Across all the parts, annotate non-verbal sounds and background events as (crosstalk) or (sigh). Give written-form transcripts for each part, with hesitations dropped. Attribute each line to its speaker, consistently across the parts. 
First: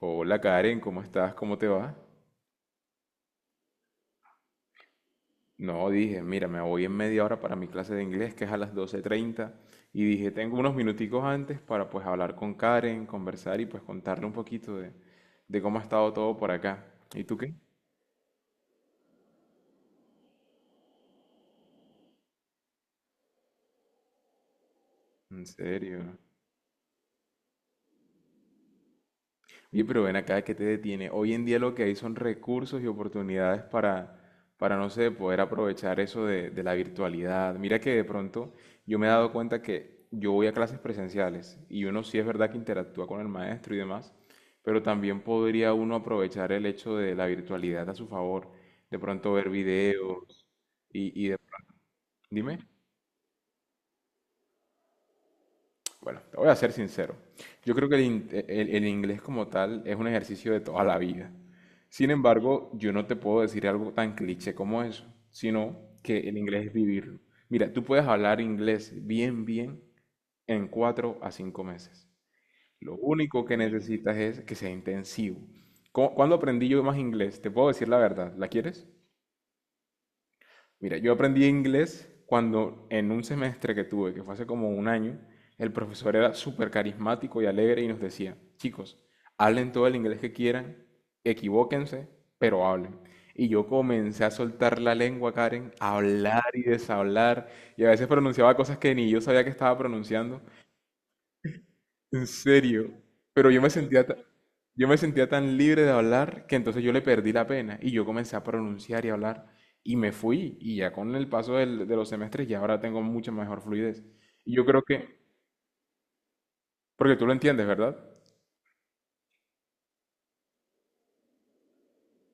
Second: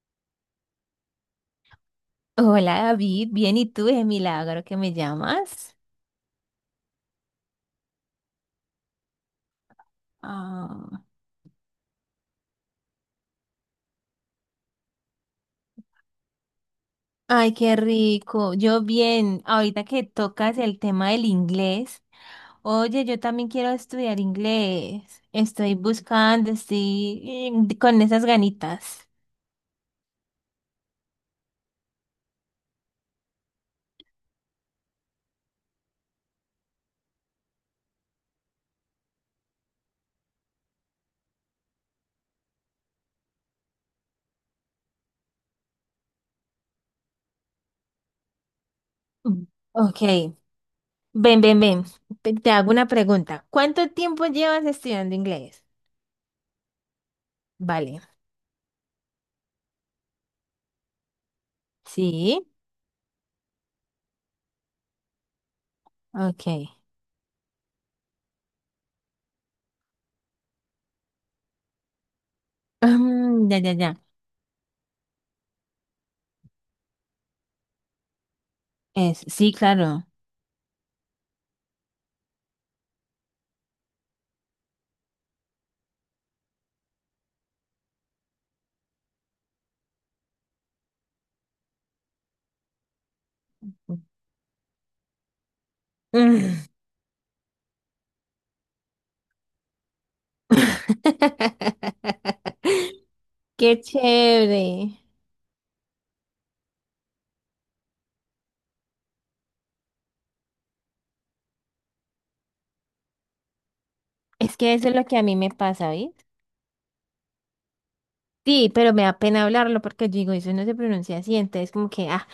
Speaker 1: Hola Karen, ¿cómo estás? ¿Cómo te va?
Speaker 2: Hola David, bien, ¿y tú? Es milagro que me llamas.
Speaker 1: No, dije, mira, me voy en media hora para mi clase de inglés, que es a las 12:30 y dije, tengo unos
Speaker 2: Ah,
Speaker 1: minuticos antes para pues hablar con Karen, conversar y pues contarle un poquito de cómo ha estado todo por acá. ¿Y tú qué?
Speaker 2: ay, qué rico. Yo bien, ahorita que tocas el tema del inglés, oye, yo también quiero estudiar inglés.
Speaker 1: ¿En
Speaker 2: Estoy
Speaker 1: serio?
Speaker 2: buscando, estoy con esas ganitas.
Speaker 1: Oye, pero ven acá. ¿Que te detiene? Hoy en día lo que hay son recursos y oportunidades para no sé, poder aprovechar eso de la virtualidad. Mira que de pronto yo me he dado cuenta que yo voy a clases presenciales y uno sí es verdad que interactúa con el maestro y demás, pero también podría uno aprovechar el hecho de la virtualidad a su favor. De pronto
Speaker 2: Mm.
Speaker 1: ver
Speaker 2: Ok,
Speaker 1: videos y, y de-
Speaker 2: ven. Te
Speaker 1: dime.
Speaker 2: hago una pregunta. ¿Cuánto tiempo llevas estudiando inglés?
Speaker 1: Bueno, te voy a ser sincero. Yo creo que
Speaker 2: Vale.
Speaker 1: el inglés como tal es un ejercicio de toda la vida. Sin
Speaker 2: Sí,
Speaker 1: embargo, yo no te puedo decir algo tan cliché como eso, sino que el inglés
Speaker 2: ok.
Speaker 1: es vivirlo. Mira, tú puedes hablar inglés bien, bien en 4 a 5 meses. Lo único
Speaker 2: Mm,
Speaker 1: que
Speaker 2: ya, ya, ya.
Speaker 1: necesitas es que sea intensivo. ¿Cuándo aprendí yo más inglés? Te puedo decir la verdad. ¿La quieres?
Speaker 2: Es, sí, claro.
Speaker 1: Mira, yo aprendí inglés cuando en un semestre que tuve, que fue hace como un año, el profesor era súper carismático y alegre y nos decía, chicos, hablen todo el inglés que quieran, equivóquense, pero hablen. Y yo comencé a soltar la lengua, Karen, a hablar y
Speaker 2: Mm,
Speaker 1: deshablar, y a veces pronunciaba cosas que ni yo sabía que estaba pronunciando, en serio.
Speaker 2: (laughs)
Speaker 1: Pero
Speaker 2: Qué
Speaker 1: yo me
Speaker 2: chévere.
Speaker 1: sentía tan libre de hablar que entonces yo le perdí la pena y yo comencé a pronunciar y hablar y me fui y ya con el paso de los semestres ya ahora tengo mucha mejor fluidez. Y
Speaker 2: Es
Speaker 1: yo
Speaker 2: que
Speaker 1: creo
Speaker 2: eso es lo
Speaker 1: que,
Speaker 2: que a mí me pasa, ¿oís?
Speaker 1: porque tú lo entiendes, ¿verdad?
Speaker 2: Sí, pero me da pena hablarlo porque yo digo, eso no se pronuncia así, entonces como que, ah,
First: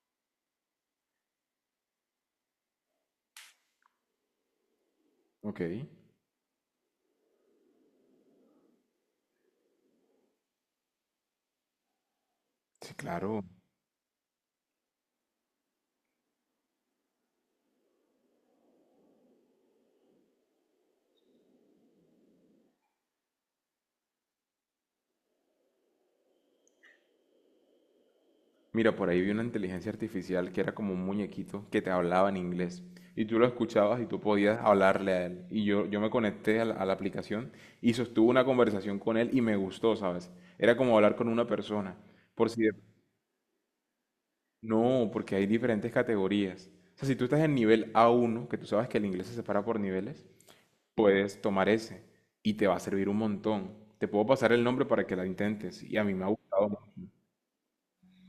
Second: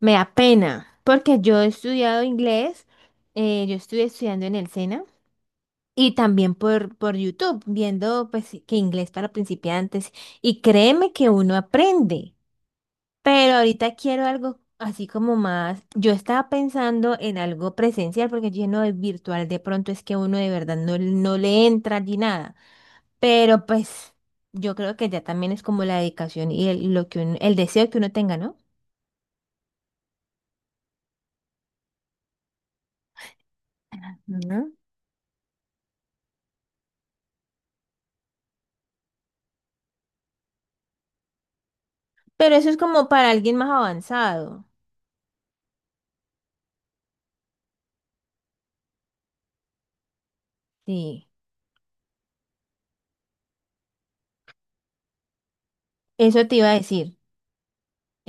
Speaker 2: me da pena. Porque yo he estudiado inglés, yo estuve estudiando en el SENA
Speaker 1: Ok,
Speaker 2: y también por YouTube, viendo pues que inglés para principiantes. Y créeme que uno aprende.
Speaker 1: sí, claro.
Speaker 2: Pero ahorita quiero algo así como más. Yo estaba pensando en algo presencial, porque lleno de virtual de pronto es que uno de verdad no, no le entra ni nada. Pero pues yo creo que ya también es como la dedicación y el, lo que uno, el deseo que uno tenga, ¿no?
Speaker 1: Mira, por ahí vi una inteligencia artificial que era como un muñequito que te hablaba en inglés y tú lo escuchabas y tú podías
Speaker 2: Ujú.
Speaker 1: hablarle a él. Y yo me conecté a la aplicación y sostuve una conversación con él y me gustó, ¿sabes? Era como hablar con una persona. Por
Speaker 2: Pero
Speaker 1: si
Speaker 2: eso
Speaker 1: de-
Speaker 2: es como para alguien más avanzado.
Speaker 1: No, porque hay diferentes categorías. O sea, si tú estás en nivel A1, que tú sabes que el inglés se separa por niveles,
Speaker 2: Sí,
Speaker 1: puedes tomar ese y te va a servir un montón. Te puedo pasar el nombre para que la intentes y a mí me ha
Speaker 2: eso te
Speaker 1: gustado
Speaker 2: iba a
Speaker 1: mucho.
Speaker 2: decir.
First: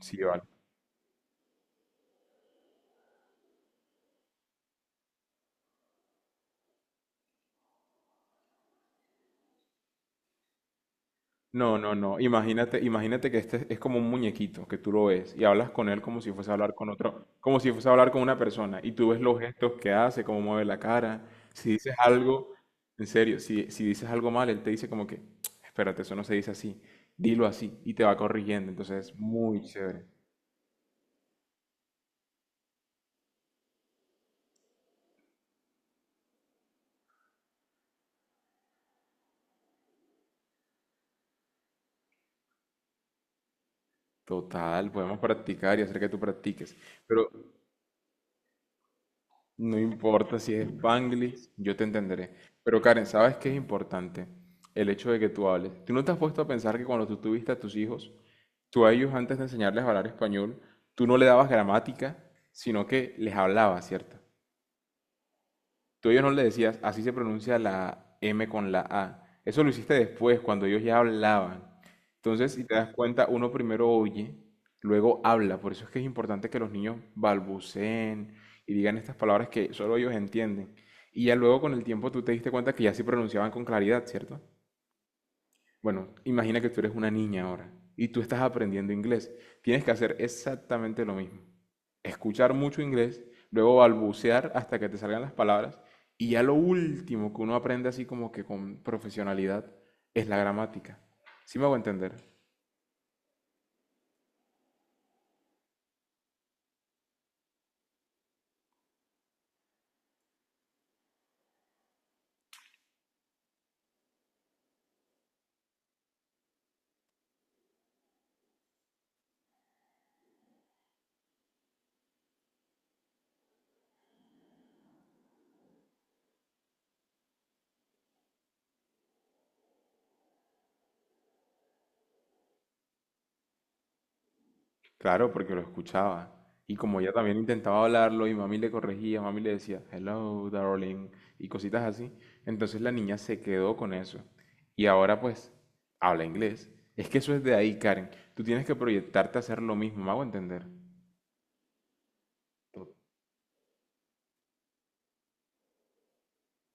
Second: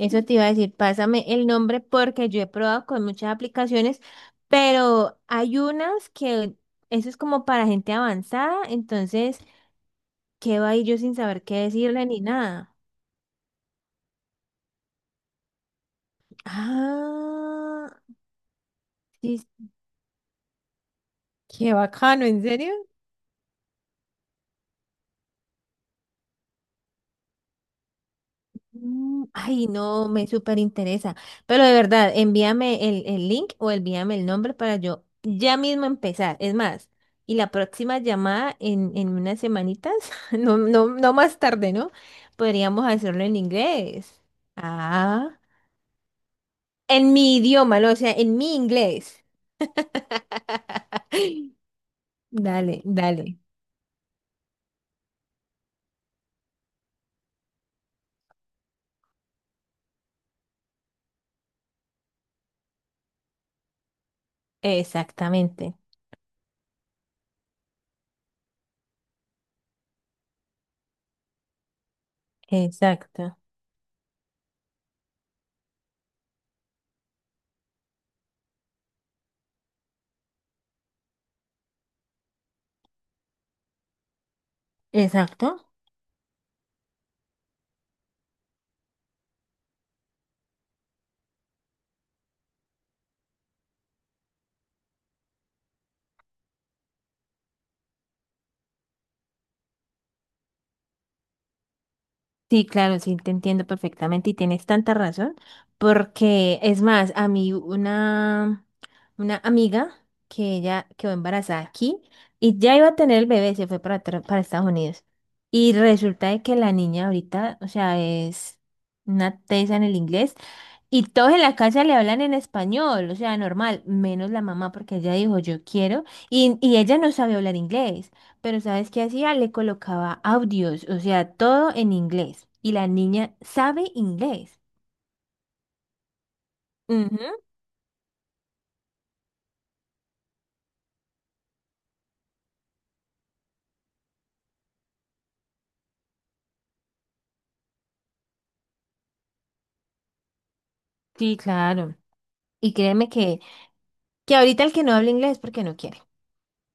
Speaker 1: Sí,
Speaker 2: te
Speaker 1: vale.
Speaker 2: iba a decir. Pásame el nombre porque yo he probado con muchas aplicaciones, pero hay unas que eso es como para gente avanzada, entonces ¿qué quedo ahí yo sin saber qué
Speaker 1: No, no,
Speaker 2: decirle
Speaker 1: no.
Speaker 2: ni nada?
Speaker 1: Imagínate, imagínate que este es como un muñequito que tú lo ves y hablas con él como si fuese a hablar con otro, como si fuese
Speaker 2: Ah,
Speaker 1: a hablar con una persona y tú ves los
Speaker 2: sí,
Speaker 1: gestos que hace, cómo mueve la cara. Si
Speaker 2: qué
Speaker 1: dices
Speaker 2: bacano, ¿en
Speaker 1: algo,
Speaker 2: serio?
Speaker 1: en serio, si dices algo mal, él te dice como que, espérate, eso no se dice así, dilo así y te va corrigiendo. Entonces es
Speaker 2: Mm,
Speaker 1: muy
Speaker 2: ay,
Speaker 1: chévere.
Speaker 2: no, me súper interesa. Pero de verdad, envíame el link o envíame el nombre para yo ya mismo empezar. Es más, y la próxima llamada en unas semanitas, (laughs) no, no, no más tarde, ¿no? Podríamos hacerlo en inglés.
Speaker 1: Total, podemos
Speaker 2: Ah,
Speaker 1: practicar y hacer que tú practiques.
Speaker 2: en
Speaker 1: Pero
Speaker 2: mi idioma, ¿no? O sea, en mi inglés.
Speaker 1: no importa si es
Speaker 2: (laughs)
Speaker 1: Spanglish, yo te entenderé. Pero
Speaker 2: Dale,
Speaker 1: Karen, ¿sabes
Speaker 2: dale.
Speaker 1: qué es importante? El hecho de que tú hables. ¿Tú no te has puesto a pensar que cuando tú tuviste a tus hijos, tú a ellos antes de enseñarles a hablar español, tú no le dabas gramática, sino que les hablabas? ¿Cierto?
Speaker 2: Exactamente,
Speaker 1: Tú a ellos no le decías, así se pronuncia la M con la A. Eso lo hiciste después, cuando ellos ya hablaban. Entonces, si te das cuenta,
Speaker 2: exacto,
Speaker 1: uno primero oye, luego habla. Por eso es que es importante que los niños balbuceen y digan estas palabras que solo ellos entienden. Y ya luego con el tiempo tú te diste cuenta que ya sí pronunciaban con claridad, ¿cierto?
Speaker 2: exacto.
Speaker 1: Bueno, imagina que tú eres una niña ahora y tú estás aprendiendo inglés. Tienes que hacer exactamente lo mismo. Escuchar mucho inglés, luego balbucear hasta que te salgan las palabras y ya lo último que uno aprende así como que con profesionalidad es la gramática. ¿Sí me hago entender?
Speaker 2: Sí, claro, sí, te entiendo perfectamente y tienes tanta razón, porque es más, a mí una amiga que ella quedó embarazada aquí y ya iba a tener el bebé, se fue para, tra- para Estados Unidos. Y resulta de que la niña ahorita, o sea, es una tesa en el inglés. Y todos en la casa le hablan en español, o sea, normal, menos la mamá porque ella dijo yo quiero y, ella no sabía hablar inglés, pero ¿sabes qué hacía? Le colocaba audios, o sea, todo en inglés y la niña sabe inglés.
Speaker 1: Claro, porque lo escuchaba. Y como ella también
Speaker 2: Ujú.
Speaker 1: intentaba hablarlo y mami le corregía, mami le decía, hello, darling, y cositas así, entonces la niña se quedó con eso. Y ahora pues habla inglés. Es que eso es de ahí, Karen. Tú tienes que proyectarte a hacer lo mismo, me hago entender.
Speaker 2: Sí, claro. Y créeme que ahorita el que no habla inglés es porque no quiere,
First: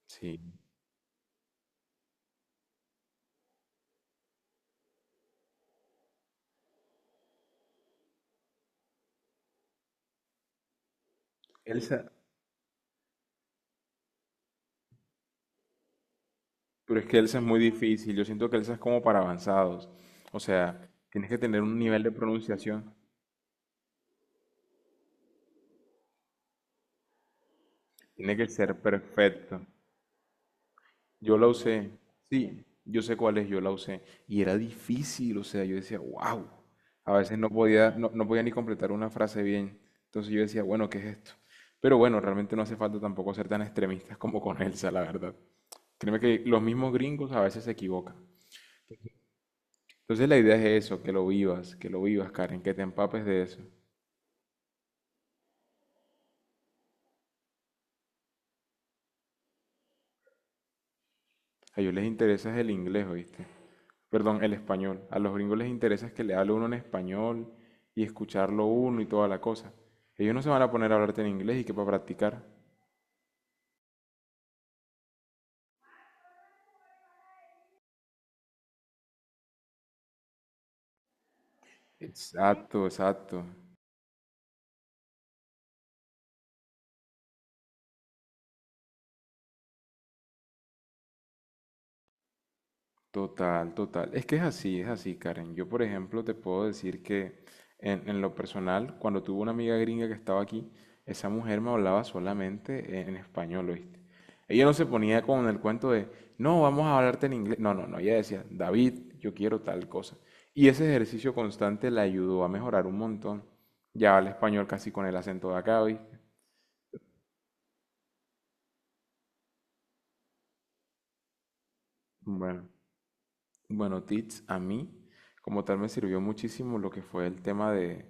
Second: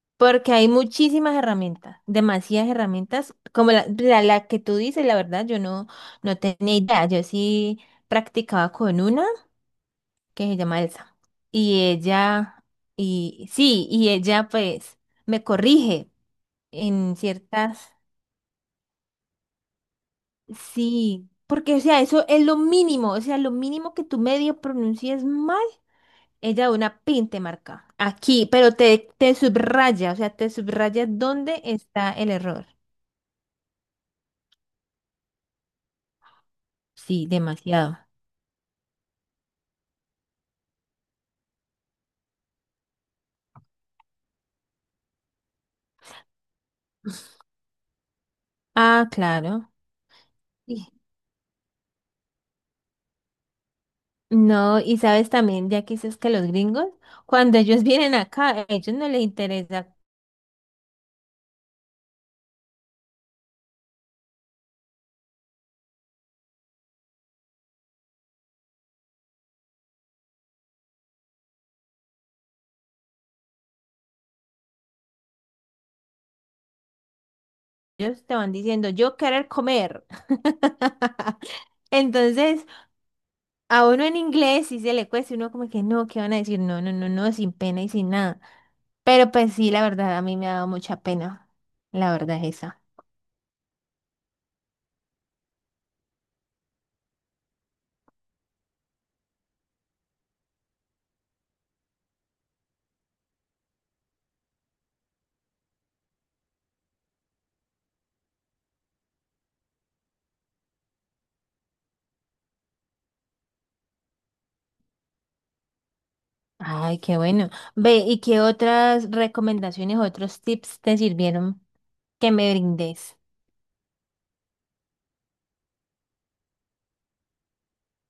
Speaker 1: Sí.
Speaker 2: porque hay muchísimas herramientas, demasiadas herramientas, como la que tú dices, la verdad, yo no, no tenía idea, yo sí practicaba con una. Que se llama Elsa. Y
Speaker 1: Elsa,
Speaker 2: ella, y sí, y ella pues me corrige
Speaker 1: pero es
Speaker 2: en
Speaker 1: que Elsa es muy
Speaker 2: ciertas,
Speaker 1: difícil. Yo siento que Elsa es como para avanzados. O sea,
Speaker 2: sí,
Speaker 1: tienes que tener
Speaker 2: porque
Speaker 1: un
Speaker 2: o sea,
Speaker 1: nivel de
Speaker 2: eso es lo
Speaker 1: pronunciación.
Speaker 2: mínimo, o sea, lo mínimo que tú medio pronuncies mal, ella de una pin te marca
Speaker 1: Tiene
Speaker 2: aquí,
Speaker 1: que
Speaker 2: pero
Speaker 1: ser
Speaker 2: te
Speaker 1: perfecto.
Speaker 2: subraya, o sea, te subraya
Speaker 1: Yo la
Speaker 2: dónde
Speaker 1: usé,
Speaker 2: está el
Speaker 1: sí,
Speaker 2: error.
Speaker 1: yo sé cuál es, yo la usé. Y era difícil, o sea, yo decía, wow. A
Speaker 2: Sí,
Speaker 1: veces no podía,
Speaker 2: demasiado.
Speaker 1: no podía ni completar una frase bien. Entonces yo decía, bueno, ¿qué es esto? Pero bueno, realmente no hace falta tampoco ser tan extremistas como con Elsa, la verdad. Créeme que los mismos gringos a veces se equivocan.
Speaker 2: Ah, claro.
Speaker 1: Entonces la idea es
Speaker 2: Sí.
Speaker 1: eso, que lo vivas, Karen, que te empapes de eso.
Speaker 2: No, y sabes también, ya que dices que los gringos, cuando ellos (laughs) vienen acá, a ellos no les interesa.
Speaker 1: A ellos les interesa es el inglés, ¿oíste? Perdón, el español. A los gringos les interesa es que le hable uno en español y escucharlo uno y toda la cosa. Ellos no se van a poner a hablarte en inglés y que para practicar.
Speaker 2: Ellos te van diciendo, yo querer comer. (laughs) Entonces,
Speaker 1: Exacto, exacto.
Speaker 2: a uno en inglés sí se le cuesta, uno como que no, ¿qué van a decir? No, no, no, no, sin pena y sin nada. Pero pues sí, la verdad, a mí me ha dado mucha pena. La verdad es esa.
Speaker 1: Total, total. Es que es así, Karen. Yo, por ejemplo, te puedo decir que en lo personal, cuando tuve una amiga gringa que estaba aquí, esa mujer me hablaba solamente en español, ¿oíste? Ella no se ponía con el cuento de, no, vamos a hablarte en inglés. No, no, no. Ella decía, David, yo quiero tal cosa. Y ese ejercicio constante la ayudó a mejorar un montón. Ya habla español casi con el acento de acá, ¿oíste?
Speaker 2: Ay, qué bueno. Ve, ¿y qué otras recomendaciones, otros tips te sirvieron que me
Speaker 1: Bueno.
Speaker 2: brindes?
Speaker 1: Bueno, Teach, a mí como tal me sirvió muchísimo lo que fue el tema de,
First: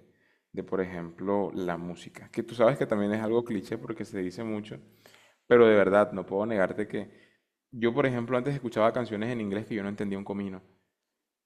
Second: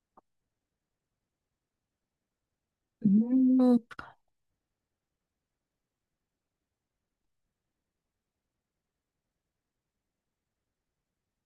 Speaker 1: de, por ejemplo, la música, que tú sabes que también es algo cliché
Speaker 2: Mm.
Speaker 1: porque se dice mucho, pero de verdad no puedo negarte que yo, por ejemplo, antes escuchaba canciones en inglés que yo no entendía un comino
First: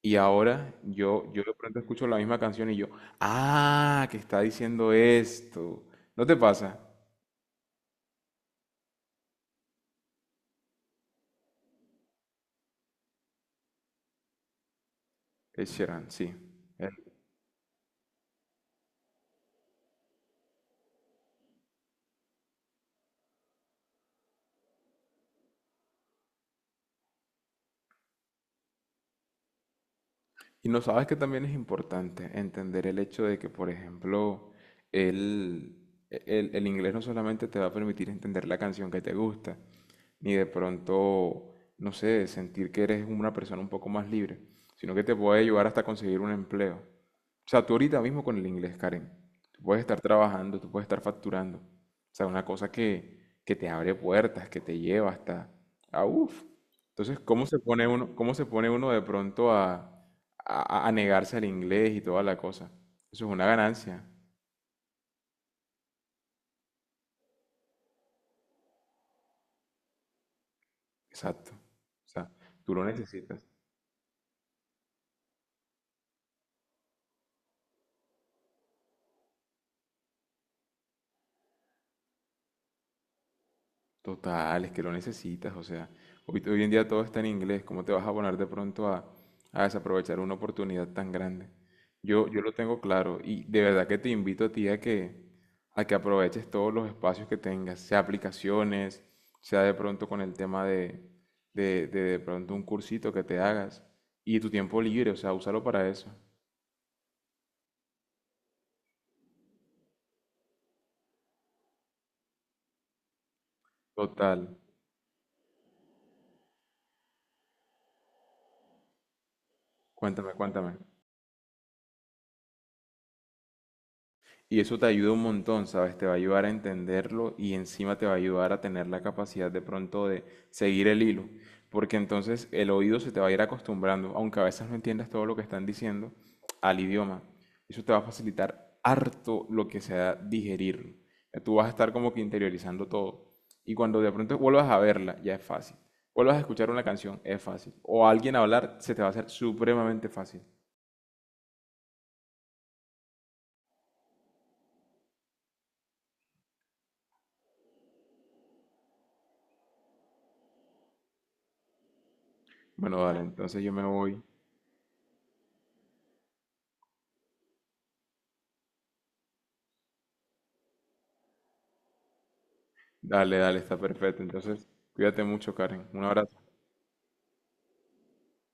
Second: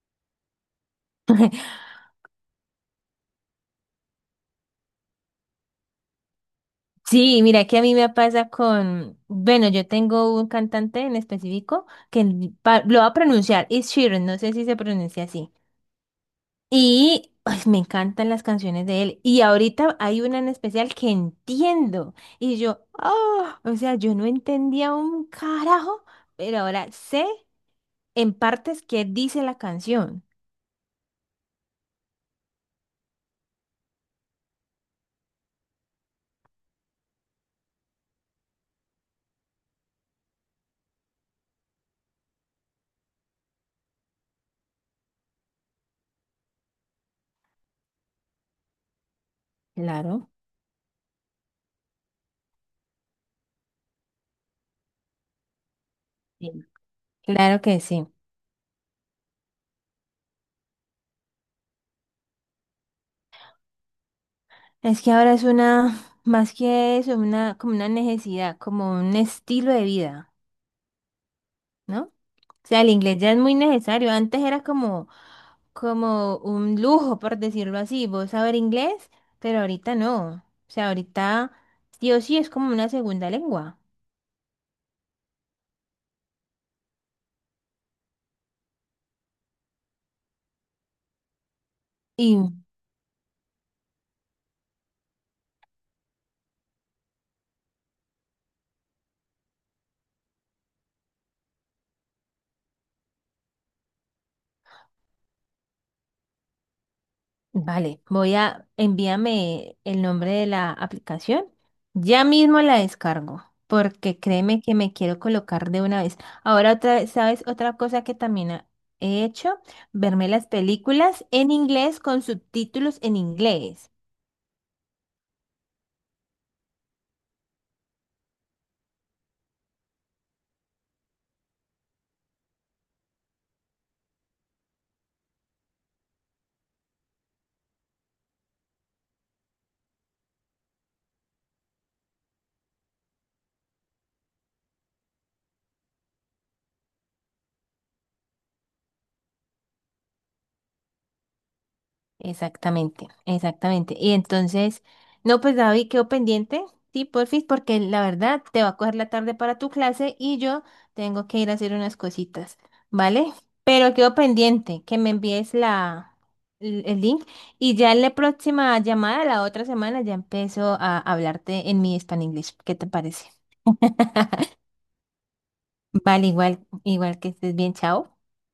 Speaker 1: y ahora yo de pronto escucho la misma canción y yo, ah, que está diciendo esto. ¿No te pasa?
Speaker 2: Sí, mira que a mí me pasa con, bueno, yo tengo un cantante en específico lo va a pronunciar, es Sheeran, no sé si se pronuncia así.
Speaker 1: Es Sheeran, sí.
Speaker 2: Y ay, me encantan las canciones de él. Y ahorita hay una en especial que entiendo. Y yo, ah, o sea, yo no entendía un carajo, pero ahora sé en partes qué dice la canción.
Speaker 1: Y no sabes que también es importante entender el hecho de que, por ejemplo, el, el inglés no solamente te va a permitir entender la canción que te gusta, ni de pronto, no sé, sentir que eres una persona un poco más libre, sino que te puede ayudar hasta conseguir un empleo. O sea, tú ahorita mismo con el inglés, Karen, tú puedes estar
Speaker 2: Claro,
Speaker 1: trabajando, tú puedes estar facturando. O sea, una cosa que te abre puertas, que te lleva hasta... Ah, uff.
Speaker 2: sí,
Speaker 1: Entonces, ¿cómo se
Speaker 2: claro que
Speaker 1: pone
Speaker 2: sí.
Speaker 1: uno, cómo se pone uno de pronto a, a negarse al inglés y toda la cosa? Eso es una ganancia.
Speaker 2: Es que ahora es una, más que eso, una, como una necesidad, como un estilo de vida.
Speaker 1: Exacto.
Speaker 2: ¿No?
Speaker 1: O
Speaker 2: O
Speaker 1: sea, tú
Speaker 2: sea,
Speaker 1: lo
Speaker 2: el inglés ya es
Speaker 1: necesitas.
Speaker 2: muy necesario. Antes era como, como un lujo, por decirlo así, vos saber inglés, pero ahorita no. O sea, ahorita sí o sí es como una segunda lengua.
Speaker 1: Total, es que lo necesitas, o sea, hoy en día todo está en inglés, ¿cómo te vas a poner de pronto a desaprovechar una oportunidad tan grande? Yo,
Speaker 2: Y
Speaker 1: yo lo tengo claro y de verdad que te invito a ti a que aproveches todos los espacios que tengas, sea aplicaciones, sea de pronto con el tema de pronto un cursito que te hagas y tu tiempo libre, o sea, úsalo para eso.
Speaker 2: vale, voy a envíame el nombre de la aplicación. Ya mismo la descargo, porque
Speaker 1: Total,
Speaker 2: créeme que me quiero colocar de una vez. Ahora otra, vez, ¿sabes? Otra cosa que también he hecho, verme
Speaker 1: cuéntame,
Speaker 2: las
Speaker 1: cuéntame.
Speaker 2: películas en inglés con subtítulos en inglés.
Speaker 1: Y eso te ayuda un montón, ¿sabes? Te va a ayudar a entenderlo y encima te va a ayudar a tener la capacidad de pronto de seguir el hilo, porque entonces el oído se te va a ir acostumbrando, aunque a veces no entiendas todo lo que están diciendo, al idioma. Eso te va a facilitar harto lo que sea digerirlo. Ya tú vas a estar como que interiorizando todo. Y cuando de pronto vuelvas a verla, ya es fácil. Vuelvas a escuchar una canción, es fácil. O a alguien hablar, se te va a hacer supremamente fácil.
Speaker 2: Exactamente, exactamente. Y entonces, no, pues David, quedó pendiente, sí, porfis, porque la verdad te va a coger la tarde para tu clase y yo tengo que ir a hacer unas cositas,
Speaker 1: Bueno, dale,
Speaker 2: ¿vale?
Speaker 1: entonces yo me
Speaker 2: Pero quedó
Speaker 1: voy.
Speaker 2: pendiente que me envíes el link y ya en la próxima llamada, la otra semana, ya empiezo a hablarte en mi Spanish English. ¿Qué te parece?
Speaker 1: Dale, dale, está perfecto. Entonces, cuídate mucho, Karen. Un
Speaker 2: Vale,
Speaker 1: abrazo.
Speaker 2: igual, igual que estés bien, chao.